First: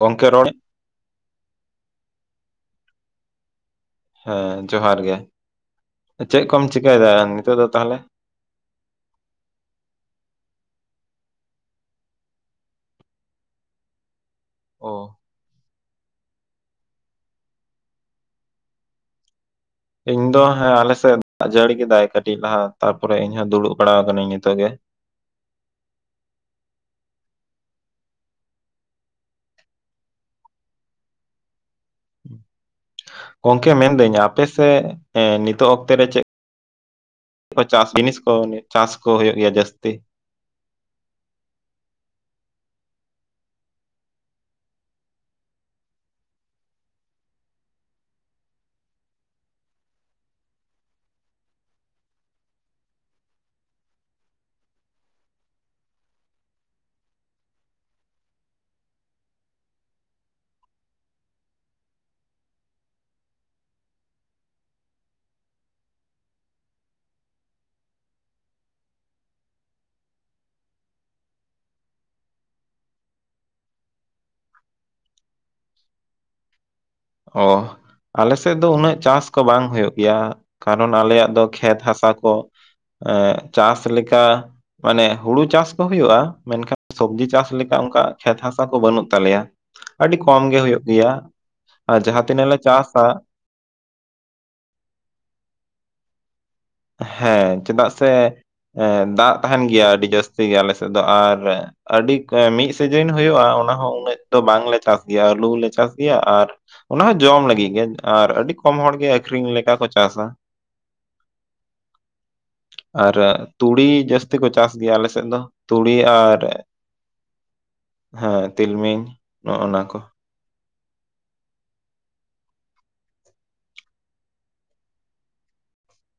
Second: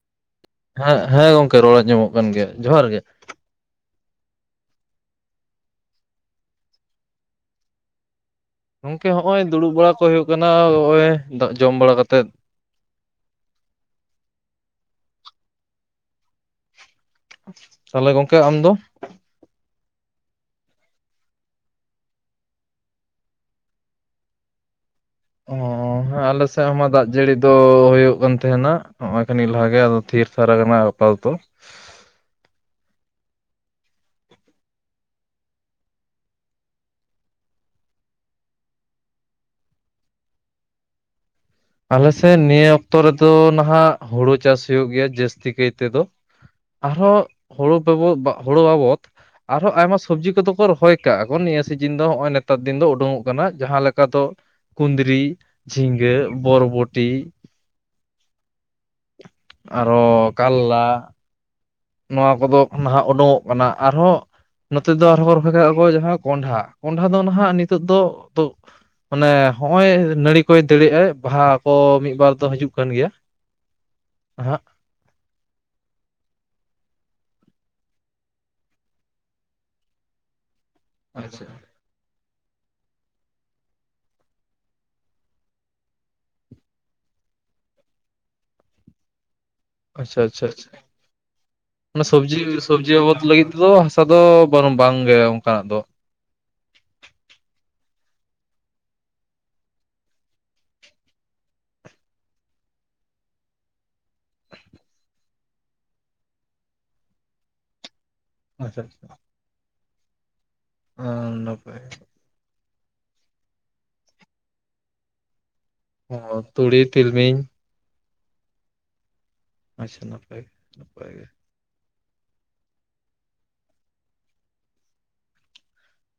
ᱜᱚᱝᱠᱮ ᱨᱚᱲ ᱦᱮᱸ ᱦᱮᱸ ᱜᱚᱝᱠᱮ ᱨᱚᱲ ᱟᱸᱡᱚᱢᱚᱜ ᱠᱟᱱ ᱜᱮᱭᱟ ᱡᱚᱦᱟᱨ ᱜᱮ ᱾ ᱦᱮᱸ ᱡᱚᱦᱟᱨ ᱜᱮ ᱾ ᱪᱮᱫ ᱠᱚᱢ ᱪᱤᱠᱟᱹᱭᱮᱫᱟ ᱱᱤᱛᱚᱜ ᱫᱚ ᱛᱟᱦᱚᱞᱮ? ᱜᱚᱝᱠᱮ ᱦᱚᱸᱜ-ᱚᱭ ᱫᱩᱲᱩᱵ ᱵᱟᱲᱟ ᱠᱚ ᱦᱩᱭᱩᱜ ᱠᱟᱱᱟ, ᱦᱚᱜᱼᱚᱭ ᱫᱟᱜ ᱡᱚᱢ ᱵᱟᱲᱟ ᱠᱟᱛᱮᱫ ᱾ ᱚᱸ ᱛᱟᱦᱚᱞᱮ ᱜᱚᱝᱠᱮ ᱟᱢ ᱫᱚ? ᱤᱧ ᱫᱚ ᱦᱮᱸ ᱟᱞᱮᱥᱮᱫ ᱫᱟᱜ ᱡᱷᱟᱹᱲᱤ ᱠᱮᱫᱟᱭ ᱠᱟᱹᱴᱤᱡ ᱞᱟᱦᱟ ᱛᱟᱯᱚᱨᱮ ᱤᱧᱦᱚᱸ ᱫᱩᱲᱩᱵ ᱵᱟᱲᱟ ᱟᱠᱟᱱᱟᱹᱧ ᱱᱤᱛᱚᱜ ᱜᱮ ᱾ ᱚᱸ ᱦᱮᱸ ᱟᱞᱮ ᱥᱮᱫ ᱦᱚᱸᱢᱟ ᱫᱟᱜ ᱡᱟᱹᱲᱤ ᱫᱚ ᱦᱩᱭᱩᱜ ᱠᱟᱱ ᱛᱟᱦᱮᱱᱟ ᱱᱚᱜ-ᱚᱭ ᱠᱷᱟᱱᱤ ᱞᱟᱦᱟ ᱜᱮ ᱟᱫᱚ ᱛᱷᱤᱨ ᱛᱷᱟᱨ ᱟᱠᱟᱱᱟ ᱾ ᱯᱟᱞᱛᱚ ᱜᱚᱝᱠᱮ ᱢᱮᱱᱫᱟᱹᱧ ᱟᱯᱮ ᱥᱮᱜ ᱮ ᱱᱤᱛᱳᱜ ᱚᱠᱛᱮ ᱨᱮ ᱪᱮᱫ ᱠᱚ ᱪᱟᱥ ᱡᱤᱱᱤᱥ ᱠᱚ ᱪᱟᱥ ᱠᱚ ᱦᱩᱭᱩᱜ ᱜᱮᱭᱟ ᱡᱟᱹᱥᱛᱤ? ᱟᱞᱮᱥᱮᱫ ᱱᱤᱭᱟᱹ ᱚᱠᱛᱚ ᱨᱮᱫᱚ ᱱᱟᱦᱟᱜ ᱦᱩᱲᱩ ᱪᱟᱥ ᱦᱩᱭᱩᱜ ᱜᱮᱭᱟ ᱡᱟᱹᱥᱛᱤ ᱠᱟᱭ ᱛᱮᱫᱚ ᱾ ᱟᱨᱦᱚᱸ ᱦᱩᱲᱩ [unintelligible] ᱵᱟ ᱦᱳᱲᱩ ᱵᱟᱵᱚᱫ ᱟᱨᱦᱚᱸ ᱟᱭᱢᱟ ᱥᱚᱵᱽᱡᱤ ᱠᱚᱫᱚ ᱠᱚ ᱨᱚᱦᱚᱭ ᱠᱟᱜ-ᱟ ᱠᱚ ᱱᱤᱭᱟᱹ ᱥᱤᱡᱤᱱ ᱫᱚ ᱦᱚᱜ-ᱚᱭ ᱱᱮᱛᱟᱨ ᱫᱤᱱ ᱫᱚ ᱩᱰᱩᱝ-ᱚᱜ ᱠᱟᱱᱟ ᱡᱟᱦᱟᱸ ᱞᱮᱠᱟ ᱫᱚ ᱠᱩᱸᱫᱽᱨᱤ, ᱡᱷᱤᱸᱜᱟᱹ, ᱵᱚᱨᱵᱚᱴᱤ ᱟᱨᱚ ᱠᱟᱞᱞᱟ ᱾ ᱱᱚᱣᱟ ᱠᱚᱫᱚ ᱱᱟᱦᱟᱜ ᱩᱰᱩᱝ-ᱚᱜ ᱠᱟᱱᱟ ᱟᱨᱦᱚᱸ ᱱᱚᱛᱮ ᱫᱚ ᱟᱨᱦᱚᱸ ᱨᱚᱠᱚᱭ ᱠᱟᱜ-ᱟ ᱠᱚ ᱡᱟᱦᱟᱸ ᱠᱚᱸᱰᱷᱟ ᱠᱚᱸᱰᱷᱟ ᱫᱚ ᱱᱟᱦᱟᱜ ᱱᱤᱛᱚᱜ ᱫᱚ ᱛᱚ ᱢᱟᱱᱮ ᱦᱚᱜ-ᱚᱭ ᱱᱟᱹᱲᱤ ᱠᱚᱭ ᱫᱟᱹᱲᱮᱜ ᱟᱭ ᱵᱟᱦᱟ ᱠᱚ ᱢᱤᱫ ᱵᱟᱨ ᱫᱚ ᱦᱤᱡᱩᱜ ᱠᱟᱱ ᱜᱮᱭᱟ᱾ ᱦ [unintelligible] ᱚᱸ ᱟᱞᱮ ᱥᱮᱫ ᱫᱚ ᱩᱱᱟᱹᱜ ᱪᱟᱥ ᱠᱚ ᱵᱟᱝ ᱦᱩᱭᱩᱜ ᱜᱮᱭᱟ᱾ ᱠᱟᱨᱚᱱ ᱟᱞᱮᱭᱟᱜ ᱫᱚ ᱟᱪᱪᱷᱟ ᱠᱷᱮᱛ ᱦᱟᱥᱟ ᱠᱚ ᱮ ᱪᱟᱥ ᱞᱮᱠᱟᱼᱼ ᱢᱟᱱᱮ ᱦᱩᱲᱩ ᱪᱟᱥ ᱠᱚ ᱦᱩᱭᱩᱜᱼᱟ, ᱢᱮᱱᱠᱷᱟᱱ ᱥᱚᱵᱡᱤ ᱪᱟᱥ ᱞᱮᱠᱟ ᱚᱱᱠᱟ ᱠᱷᱮᱛ ᱦᱟᱥᱟ ᱠᱚ ᱵᱟᱹᱱᱩᱜ ᱛᱟᱞᱮᱭᱟ᱾ ᱟᱹᱰᱤ ᱠᱚᱢ ᱜᱮᱮ ᱦᱩᱭᱩᱜ ᱜᱮᱭᱟ᱾ ᱟᱨ ᱢᱟᱱᱮ ᱡᱟᱦᱟᱸ ᱥᱚᱵᱽᱡᱤ ᱛᱤᱱᱟᱹᱜ ᱞᱮ ᱥᱚᱵᱽᱡᱤ ᱪᱟᱥᱟ ᱵᱟᱵᱚᱫ ᱞᱟᱹᱜᱤᱫ ᱛᱮᱫᱚ ᱦᱟᱥᱟ ᱫᱚ ᱵᱟᱝ ᱜᱮ ᱚᱱᱠᱟᱱᱟᱜ ᱫᱚ᱾ ᱦᱮᱸ ᱪᱮᱫᱟᱜ ᱥᱮ ᱫᱟᱜ ᱛᱟᱦᱮᱱ ᱜᱮᱭᱟ ᱟᱹᱰᱤ ᱡᱟᱹᱥᱛᱤ ᱜᱮ ᱟᱞ ᱥᱮᱫ ᱫᱚ ᱟᱨᱼᱼ ᱟᱹᱰᱤ ᱢᱤᱫ ᱥᱤᱡᱤᱱ ᱦᱩᱭᱩᱜᱼᱟ, ᱚᱱᱟᱦᱚᱸ ᱩᱱᱟᱹᱜ ᱫᱚ ᱵᱟᱝᱞᱮ ᱪᱟᱥ ᱜᱮᱭᱟ ᱾ ᱟᱹᱞᱩᱮ ᱪᱟᱥ ᱜᱮᱭᱟ ᱟᱨᱼᱼ ᱚᱱᱟ ᱦᱚᱸ ᱡᱚᱢ ᱞᱟᱹᱜᱤᱫ ᱜᱮ ᱟᱨ ᱟᱹᱰᱤ ᱠᱚᱢ ᱟᱪᱪᱷᱟ ᱦᱚᱲ ᱜᱮ ᱟᱠᱷᱨᱤᱧ ᱞᱮᱠᱟ ᱠᱚ ᱪᱟᱥᱟ ᱾ ᱦᱚᱸ ᱱᱟᱯᱟᱭ ᱜᱮ ᱾ ᱟᱨ ᱛᱩᱲᱤ ᱡᱟᱹᱥᱛᱤ ᱠᱚ ᱪᱟᱥ ᱜᱮᱭᱟ ᱟᱞᱮ ᱥᱮᱫ ᱫᱚ ᱛᱩᱲᱤ ᱟᱨᱼᱼ ᱚ ᱛᱩᱲᱤ ᱛᱤᱞᱢᱤᱧ ᱦᱮᱸ ᱛᱤᱞᱢᱤᱧ᱾ ᱱᱟ ᱠᱚ ᱟᱪᱪᱷᱟ ᱱᱟᱯᱟᱭ ᱜᱮ ᱱᱟᱯᱟᱭ ᱜᱮ ᱾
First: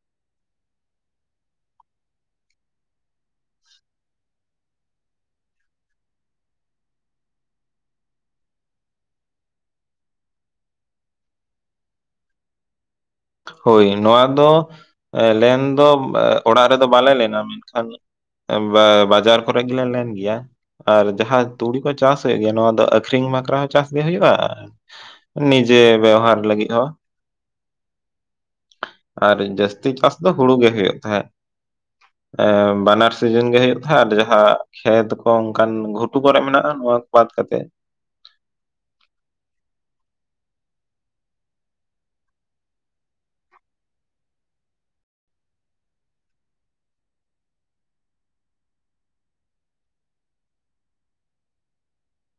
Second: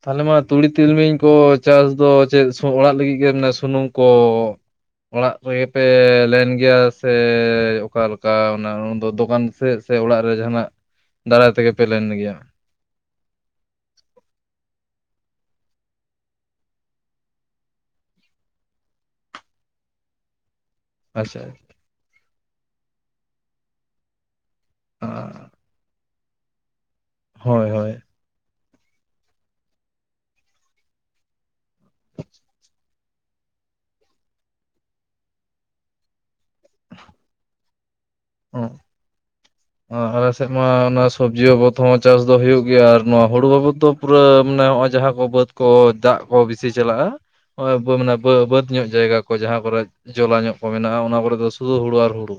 ᱛᱟᱦᱚᱞᱮ ᱢᱟ ᱛᱩᱲᱤ ᱛᱤᱞᱢᱤᱧ ᱠᱚ ᱪᱟᱥ ᱫᱚ ᱪᱮᱫ ᱚᱲᱟᱜ ᱞᱟᱹᱜᱤᱫ ᱜᱮ ᱢᱟᱱᱮ ᱥᱩᱱᱩᱢ ᱠᱚᱼᱼ ᱚᱲᱟᱜ ᱨᱮᱜᱮ ᱯᱮ ᱞᱮᱱ ᱜᱮᱭᱟ ᱥᱮ? ᱚᱠᱟᱞᱮᱠᱟ ᱚᱱᱟᱫᱚ ᱫᱚᱠᱟᱱᱼᱼ ᱥᱮ ᱥᱮ ᱚᱲᱟᱜ ᱨᱮ ᱡᱟᱦᱟᱱᱟᱜ ᱫᱟᱨᱟᱭ ᱛᱮᱜᱮ ᱯᱮ ᱞᱮᱱ ᱜᱮᱭᱟ? ᱦᱳᱭ ᱱᱚᱣᱟ ᱫᱚ ᱞᱮᱱᱫᱚ ᱚᱲᱟᱜ ᱨᱮᱫᱚ ᱵᱟᱞᱮ ᱞᱮᱱᱟ ᱾ ᱢᱮᱱ ᱠᱷᱟᱱᱼᱼ ᱵᱟᱡᱟᱨ ᱠᱚᱨᱮ ᱜᱮᱞᱮ ᱞᱮᱱ ᱜᱮᱭᱟ᱾ ᱟᱨ ᱟᱪᱪᱷᱟ ᱡᱟᱦᱟᱸ ᱛᱩᱲᱤ ᱠᱚ ᱪᱟᱥ ᱦᱩᱭᱩᱜ ᱜᱮᱭᱟ ᱱᱚᱶᱟ ᱫᱚ ᱟᱠᱷᱨᱤᱧ ᱵᱟᱠᱷᱨᱟ ᱦᱚᱸ ᱪᱟᱥᱜᱮ ᱦᱩᱭᱩᱜᱼᱟ᱾ ᱟᱪᱪᱷᱟ, ᱱᱤᱡᱮ ᱵᱮᱣᱦᱟᱨ ᱞᱟᱹᱜᱤᱫ ᱦᱚᱸ ᱦᱳᱭ ᱦᱳᱭ ᱟᱨ ᱡᱟᱹᱥᱛᱤ ᱪᱟᱥ ᱫᱚ ᱦᱩᱲᱩ ᱜᱮ ᱦᱩᱭᱩᱜ ᱛᱟᱦᱮᱸᱫ ᱾ ᱮᱸ ᱵᱟᱱᱟᱨᱼᱼ ᱥᱤᱡᱤᱱ ᱜᱮ ᱦᱩᱭᱩᱜ ᱛᱟᱦᱮᱸ ᱟᱨ ᱡᱟᱦᱟᱸ ᱠᱷᱮᱛ ᱠᱚ ᱚᱱᱠᱟᱱ ᱜᱷᱩᱴᱩ ᱠᱚᱨᱮ ᱢᱮᱱᱟᱜᱼᱟ, ᱱᱚᱣᱟ ᱠᱚ ᱵᱟᱫ ᱠᱟᱛᱮᱜᱼᱼ ᱦᱸ ᱟᱞᱮ ᱥᱮᱫ ᱢᱟ ᱚᱱᱟ ᱥᱚᱵᱡᱤ ᱵᱟᱵᱚᱛ ᱦᱚᱸ ᱪᱟᱥ ᱫᱚ ᱦᱩᱭᱩᱜ ᱜᱮᱭᱟ ᱟᱨ ᱱᱚᱣᱟ ᱦᱩᱲᱩ ᱵᱟᱵᱚᱫ ᱫᱚᱼᱼ ᱯᱩᱨᱟᱹ ᱢᱟᱱᱮ ᱱᱚᱜᱼᱚᱭ ᱡᱟᱦᱟᱸ ᱠᱚ ᱵᱟᱹᱫᱽ ᱠᱚ ᱫᱟᱜ ᱠᱚ ᱵᱤᱥᱤ ᱪᱟᱞᱟᱜᱼᱟ᱾ ᱱᱚᱜᱼᱚᱭ ᱢᱟᱱᱮ ᱵᱟᱹᱼᱵᱟᱹᱫᱽ ᱧᱚᱜ ᱡᱟᱭᱜᱟ ᱠᱚ ᱡᱟᱦᱟᱸ ᱠᱚᱨᱮᱼᱼ ᱡᱚᱞᱟ ᱧᱚᱜ ᱠᱚ ᱢᱮᱱᱟᱜᱼᱟ ᱾ ᱚᱱᱟ ᱠᱚᱨᱮ ᱫᱚ ᱥᱩᱫᱩ ᱦᱩᱲᱩ ᱟᱨ ᱦᱩᱲᱩ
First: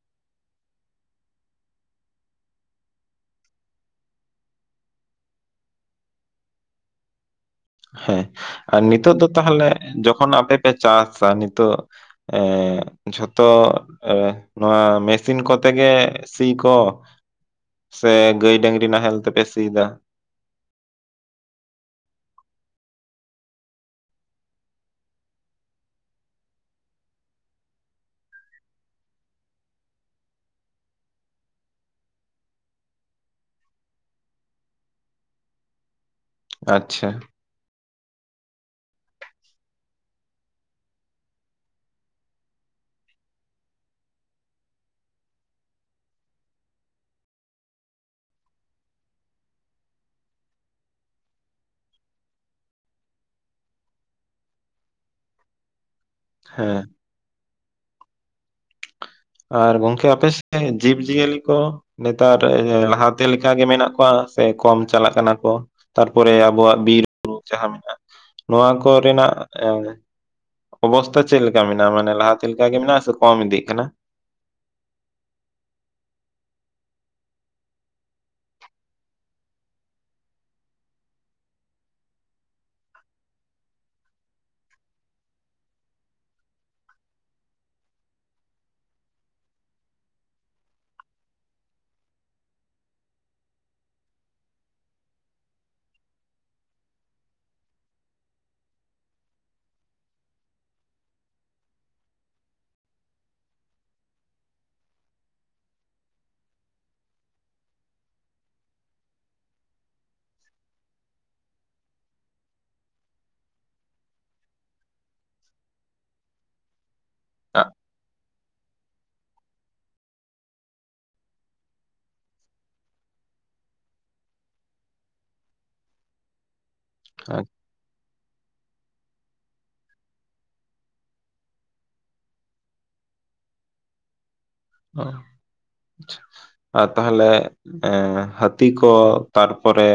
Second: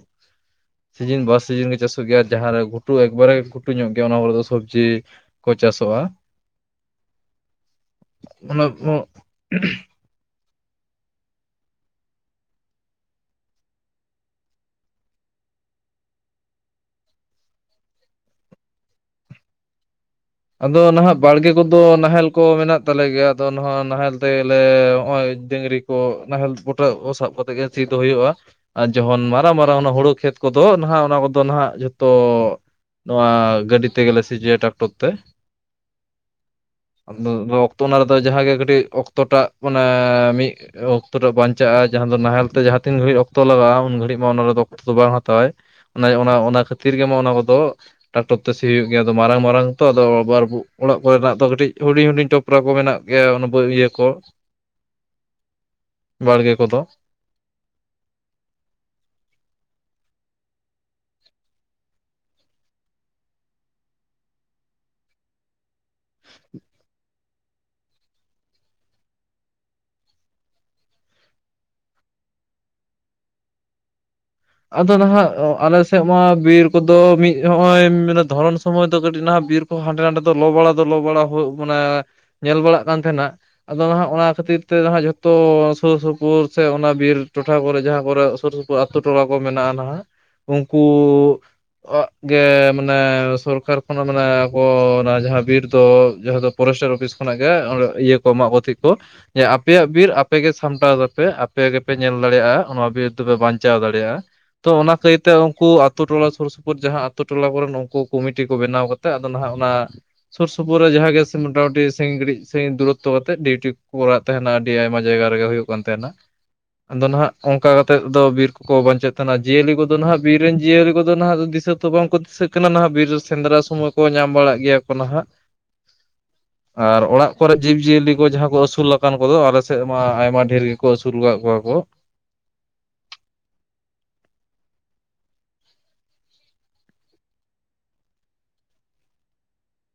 ᱥᱤᱡᱤᱱ ᱵᱟᱨ ᱥᱤᱡᱤᱱ ᱜᱮ ᱪᱟᱥᱼᱼ ᱦᱩᱭᱩᱜ ᱜᱮᱭᱟ ᱡᱟᱦᱟᱸᱨᱮ ᱜᱷᱩᱴᱩ ᱮᱠᱵᱟᱨᱮ ᱜᱷᱩᱴᱩ ᱧᱚᱜ ᱜᱮᱭᱟ ᱚᱱᱟ ᱠᱚᱨᱮ ᱫᱚ ᱥᱚᱵᱽᱡᱤ ᱠᱚ ᱪᱟᱥᱚᱜᱼᱟ᱾ ᱦᱮᱸ ᱚᱱᱟ ᱟᱨ ᱱᱤᱛᱚᱜ ᱫᱚ ᱛᱟᱦᱚᱞᱮ ᱡᱚᱠᱷᱚᱱ ᱟᱯᱮ ᱯᱮ ᱪᱟᱥᱟ ᱱᱤᱛᱚᱜᱼᱼ ᱮᱸ ᱡᱷᱚᱛᱚ ᱱᱚᱣᱟ ᱢᱮᱥᱤᱱ ᱠᱚᱛᱮᱜ ᱜᱮ ᱥᱤ ᱠᱚ ᱥᱮ ᱜᱟᱹᱭ ᱰᱟᱝᱨᱤ ᱱᱟᱦᱮᱞ ᱛᱮᱯᱮ ᱥᱤᱭ ᱠᱟᱜ ᱟᱫᱚ ᱱᱟᱦᱟᱜ ᱵᱟᱲᱜᱮ ᱠᱚᱫᱚ ᱱᱟᱦᱮᱞ ᱠᱚ ᱢᱮᱱᱟᱜ ᱛᱟᱞᱮ ᱜᱮᱭᱟ ᱟᱫᱚ ᱱᱚᱣᱟᱦᱟᱜ ᱱᱟᱦᱮᱞ ᱛᱮᱜᱞᱮ ᱱᱚᱜᱼᱚᱭ ᱰᱟᱝᱨᱤᱼᱼ ᱠᱚ ᱱᱟᱦᱮᱞ ᱯᱚᱴᱟᱹ ᱠᱚ ᱥᱟᱵ ᱠᱟᱛᱮᱜ ᱜᱮ ᱪᱤᱫ ᱫᱚ ᱦᱩᱭᱩᱜᱼᱟ᱾ ᱟᱨ ᱡᱚᱠᱷᱚᱱ ᱢᱟᱨᱟᱝ ᱢᱟᱨᱟᱝ ᱚᱱᱟ ᱦᱩᱲᱩ ᱠᱷᱮᱛ ᱠᱚᱫᱚ ᱱᱟᱦᱟᱸᱜ ᱚᱱᱟ ᱠᱚᱫᱚ ᱱᱟᱦᱟᱸᱜ ᱡᱷᱚᱛᱚᱼᱼ ᱱᱚᱣᱟ ᱜᱟᱹᱰᱤ ᱛᱮᱜᱞᱮ ᱥᱤ ᱡᱚᱭᱟ ᱴᱟᱠᱴᱚᱨ ᱛᱮᱼᱼ ᱟᱪᱪᱷᱟ ᱛᱚ ᱚᱱᱟ ᱨᱮᱫᱚ ᱡᱟᱦᱟᱸᱜᱮ ᱠᱟᱹᱴᱤᱡ ᱚᱠᱛᱚ ᱴᱟᱜ ᱢᱟᱱᱮ ᱢᱤᱼᱼ ᱚᱠᱛᱚ ᱴᱟᱜ ᱵᱟᱧᱪᱟᱜᱼᱟ ᱡᱟᱦᱟᱸ ᱫᱚ ᱱᱟᱦᱮᱞ ᱛᱮ ᱡᱟᱦᱟᱸ ᱛᱤᱱ ᱜᱷᱟᱹᱲᱤᱡ ᱚᱠᱛᱚ ᱞᱟᱜᱟᱜᱼᱟ ᱩᱱ ᱜᱷᱟᱹᱲᱤᱡ ᱢᱟ ᱚᱱᱟ ᱨᱮᱫᱚ ᱚᱠᱛᱚ ᱫᱚ ᱵᱟᱝ ᱦᱟᱛᱟ ᱣᱟᱭ ᱚᱱᱟ ᱠᱷᱟᱹᱛᱤᱨ ᱜᱮᱢᱟ ᱚᱱᱟ ᱠᱚᱫᱚ ᱴᱟᱠᱴᱚᱨ ᱛᱮ ᱥᱤ ᱦᱩᱭᱩᱜ ᱜᱮᱭᱟ ᱟᱫᱚ ᱢᱟᱨᱟᱝ ᱢᱟᱨᱟᱝᱼᱼ ᱛᱚ ᱟᱫᱚ ᱵᱟᱨ ᱚᱲᱟᱜ ᱠᱚᱨᱮᱱᱟᱜ ᱫᱚ ᱠᱟᱹᱴᱤᱡ ᱦᱩᱰᱤᱧ ᱦᱩᱰᱤᱧ ᱴᱚᱯᱨᱟ ᱠᱚ ᱢᱮᱱᱟᱜ ᱜᱮᱭᱟ ᱚᱱᱟ ᱤᱭᱟᱹ ᱠᱚ᱾ ᱵᱟᱲᱜᱮ ᱠᱚᱫᱚ᱾ ᱦᱮᱸ ᱟᱨ ᱜᱚᱝᱠᱮ ᱟᱯᱮ ᱥᱮᱫ ᱡᱤᱵ ᱡᱤᱭᱟᱹᱞᱤ ᱠᱚᱼᱼ ᱱᱮᱛᱟᱨ, ᱮ ᱞᱟᱦᱟᱛᱮ ᱞᱮᱠᱟ ᱜᱮ ᱢᱮᱱᱟᱜ ᱠᱚᱣᱟ ᱥᱮ ᱠᱚᱢ ᱪᱟᱞᱟᱜ ᱠᱟᱱᱟ ᱠᱚ? ᱛᱟᱨᱯᱚᱨᱮ ᱟᱵᱚᱣᱟᱜ ᱵᱤᱨᱵᱩᱨᱩ ᱡᱟᱦᱟᱸ ᱢᱮᱱᱟᱜᱼᱟ ᱱᱚᱣᱟ ᱠᱚᱨᱮᱱᱟᱜ ᱮ ᱚᱵᱚᱥᱛᱟ ᱪᱮᱫ ᱞᱮᱠᱟ ᱢᱮᱱᱟᱜᱼᱟ ᱢᱟᱱᱮ ᱞᱟᱦᱟ ᱛᱮ ᱞᱮᱠᱟ ᱜᱮ ᱢᱮᱱᱟᱜᱼᱟ ᱥᱮ ᱠᱚᱢ ᱤᱫᱤᱜ ᱠᱟᱱᱟ? ᱟᱫᱚ ᱱᱟᱦᱟᱸᱜ ᱟᱞᱮ ᱥᱮᱫ ᱢᱟ ᱵᱤᱨ ᱠᱚᱫᱚ ᱢᱤᱫ ᱱᱚᱜᱼᱚᱭ ᱢᱟᱱᱮ ᱫᱷᱚᱨᱚᱱ ᱥᱚᱢᱚᱭ ᱫᱚ ᱠᱟᱹᱴᱤᱡ ᱱᱟᱦᱟᱸᱜ ᱵᱤᱨ ᱦᱟᱸᱰᱮ ᱱᱟᱰᱮ ᱫᱚ ᱞᱚ ᱵᱟᱲᱟ ᱫᱚ ᱞᱚ ᱵᱟᱲᱟ ᱦᱳᱭᱳᱜ ᱠᱟᱱᱟ ᱧᱮᱞ ᱵᱟᱲᱟᱜ ᱠᱟᱱ ᱛᱟᱦᱮᱱᱟ ᱾ ᱟᱫᱚ ᱱᱟᱦᱟᱸᱜ ᱚᱱᱟ ᱠᱷᱟᱹᱛᱤᱨ ᱛᱮ ᱱᱟᱟᱜ ᱡᱚᱛᱚ ᱥᱩᱨ ᱥᱩᱯᱩᱨ ᱥᱮ ᱚᱱᱟ ᱵᱤᱨ ᱴᱚᱴᱷᱟ ᱠᱚᱨᱮ ᱡᱟᱦᱟᱸ ᱠᱚᱨᱮ ᱥᱩᱨ ᱥᱳᱯᱳᱨ ᱟᱛᱩ ᱴᱚᱞᱟ ᱠᱚ ᱢᱮᱱᱟᱜᱼᱟ ᱱᱟᱦᱟᱸᱜ ᱩᱱᱠᱩ ᱚᱜ ᱜᱮ, ᱢᱟᱱᱮ ᱥᱚᱨᱠᱟᱨ ᱠᱷᱚᱱᱟᱜ ᱢᱟᱱᱮ ᱟᱠᱚ ᱚᱱᱟ ᱡᱟᱦᱟᱸ ᱵᱤᱨ ᱫᱚ ᱡᱟᱦᱟᱸ ᱫᱚ ᱯᱷᱚᱨᱮᱥᱴᱟᱨ ᱚᱯᱷᱤᱥ ᱠᱷᱚᱱᱟᱜ ᱜᱮ ᱚᱸᱰᱮ ᱤᱭᱟᱹ ᱠᱚ ᱮᱢᱟᱜ ᱠᱚᱛᱷᱮ ᱠᱚ ᱾ ᱡᱮ ᱟᱯᱮᱭᱟᱜ ᱵᱤᱨ ᱟᱯᱮ ᱜᱮ ᱥᱟᱢᱴᱟᱣ ᱛᱟᱯᱮ ᱟᱯᱮ ᱜᱮᱯᱮ ᱧᱮᱞ ᱫᱟᱲᱮᱭᱟᱜᱼᱟ ᱚᱱᱟ ᱵᱤᱨ ᱫᱚᱯᱮ ᱵᱟᱧ ᱪᱟᱣ ᱫᱟᱲᱮᱭᱟ ᱾ ᱛᱚ ᱚᱱᱟ ᱠᱟᱹᱭ ᱛᱮ ᱩᱱᱠᱩ ᱟᱛᱳ ᱴᱚᱞᱟ ᱥᱩᱨ ᱥᱩᱯᱩᱨ ᱡᱟᱦᱟᱸ ᱟᱛᱳ ᱴᱚᱞᱟ ᱠᱚᱨᱮᱱ ᱩᱱᱠᱩ ᱠᱚᱢᱤᱴᱤ ᱠᱚ ᱵᱮᱱᱟᱣ ᱠᱟᱛ ᱛᱮ ᱟᱫᱚ ᱱᱟᱦᱟᱸᱜ ᱚᱱᱟ ᱥᱩᱨ ᱥᱩᱯᱩᱨ ᱨᱮ ᱡᱟᱦᱟᱸ ᱜᱮ ᱢᱚᱴᱟᱢᱩᱴᱤ ᱺᱥᱤᱝᱜᱲᱤᱡ ᱥᱮ ᱫᱩᱨᱚᱛᱛᱚ ᱠᱟᱛᱮᱜ ᱰᱤᱣᱴᱤ ᱠᱚ ᱠᱚᱨᱟᱣ ᱛᱟᱦᱮᱱᱟ ᱟᱹᱰᱤ ᱟᱭᱢᱟ ᱡᱟᱭᱜᱟ ᱨᱮᱜᱮ ᱦᱩᱭᱩᱜ ᱠᱟᱱ ᱛᱟᱦᱮᱱᱟ ᱟᱫᱚ ᱱᱟᱦᱟᱸᱜ ᱚᱱᱠᱟ ᱠᱟᱛᱮᱫ ᱫᱚ ᱵᱤᱨ ᱠᱚ ᱵᱟᱧᱪᱟᱜ ᱛᱟᱦᱮᱱᱟ ᱡᱤᱭᱟᱹᱞᱤ ᱠᱚᱫᱚ ᱱᱟᱦᱟᱸᱜ ᱵᱤᱨ ᱨᱮᱱ ᱡᱤᱭᱟᱹᱞᱤ ᱠᱚᱫᱚ ᱱᱟᱦᱟᱜ ᱫᱚ ᱫᱤᱥᱟᱹ ᱫᱚᱚ ᱵᱟᱝᱠᱚ ᱫᱤᱥᱟᱹᱜ ᱠᱟᱱᱟ ᱱᱟᱦᱟᱜ ᱵᱤᱨ ᱨᱮ ᱥᱮᱸᱫᱽᱨᱟ ᱥᱚᱢᱚᱭ ᱾ ᱠᱚ ᱧᱟᱢ ᱵᱟᱲᱟᱜ ᱜᱮᱭᱟ ᱠᱚ ᱱᱟᱦᱟᱸᱜ ᱾ ᱟᱨ ᱚᱲᱟᱜ ᱟᱜ ᱠᱚᱨᱮ ᱡᱤᱵᱽᱼᱡᱤᱭᱟᱹᱞᱤ ᱠᱚ ᱡᱟᱦᱟᱸ ᱠᱚ ᱟᱹᱥᱩᱞᱚᱜ, ᱾ ᱚᱱᱠᱟᱱ ᱠᱚᱫᱚ ᱟᱞᱮ ᱥᱮᱫ ᱢᱟ ᱟᱭᱢᱟ ᱰᱷᱮᱹᱨ ᱜᱮᱠᱚ ᱟᱹᱥᱩᱞ ᱟᱠᱟᱫ ᱠᱚᱣᱟ ᱠᱚ ᱾ ᱟᱦᱼᱪᱚᱦ ᱾ ᱪᱷᱚᱼᱪᱷᱚ, ᱟᱨ ᱛᱟᱦᱚᱞᱮ ᱮᱸ ᱦᱟᱹᱛᱤ ᱠᱚ ᱛᱟᱨᱯᱚᱨᱮ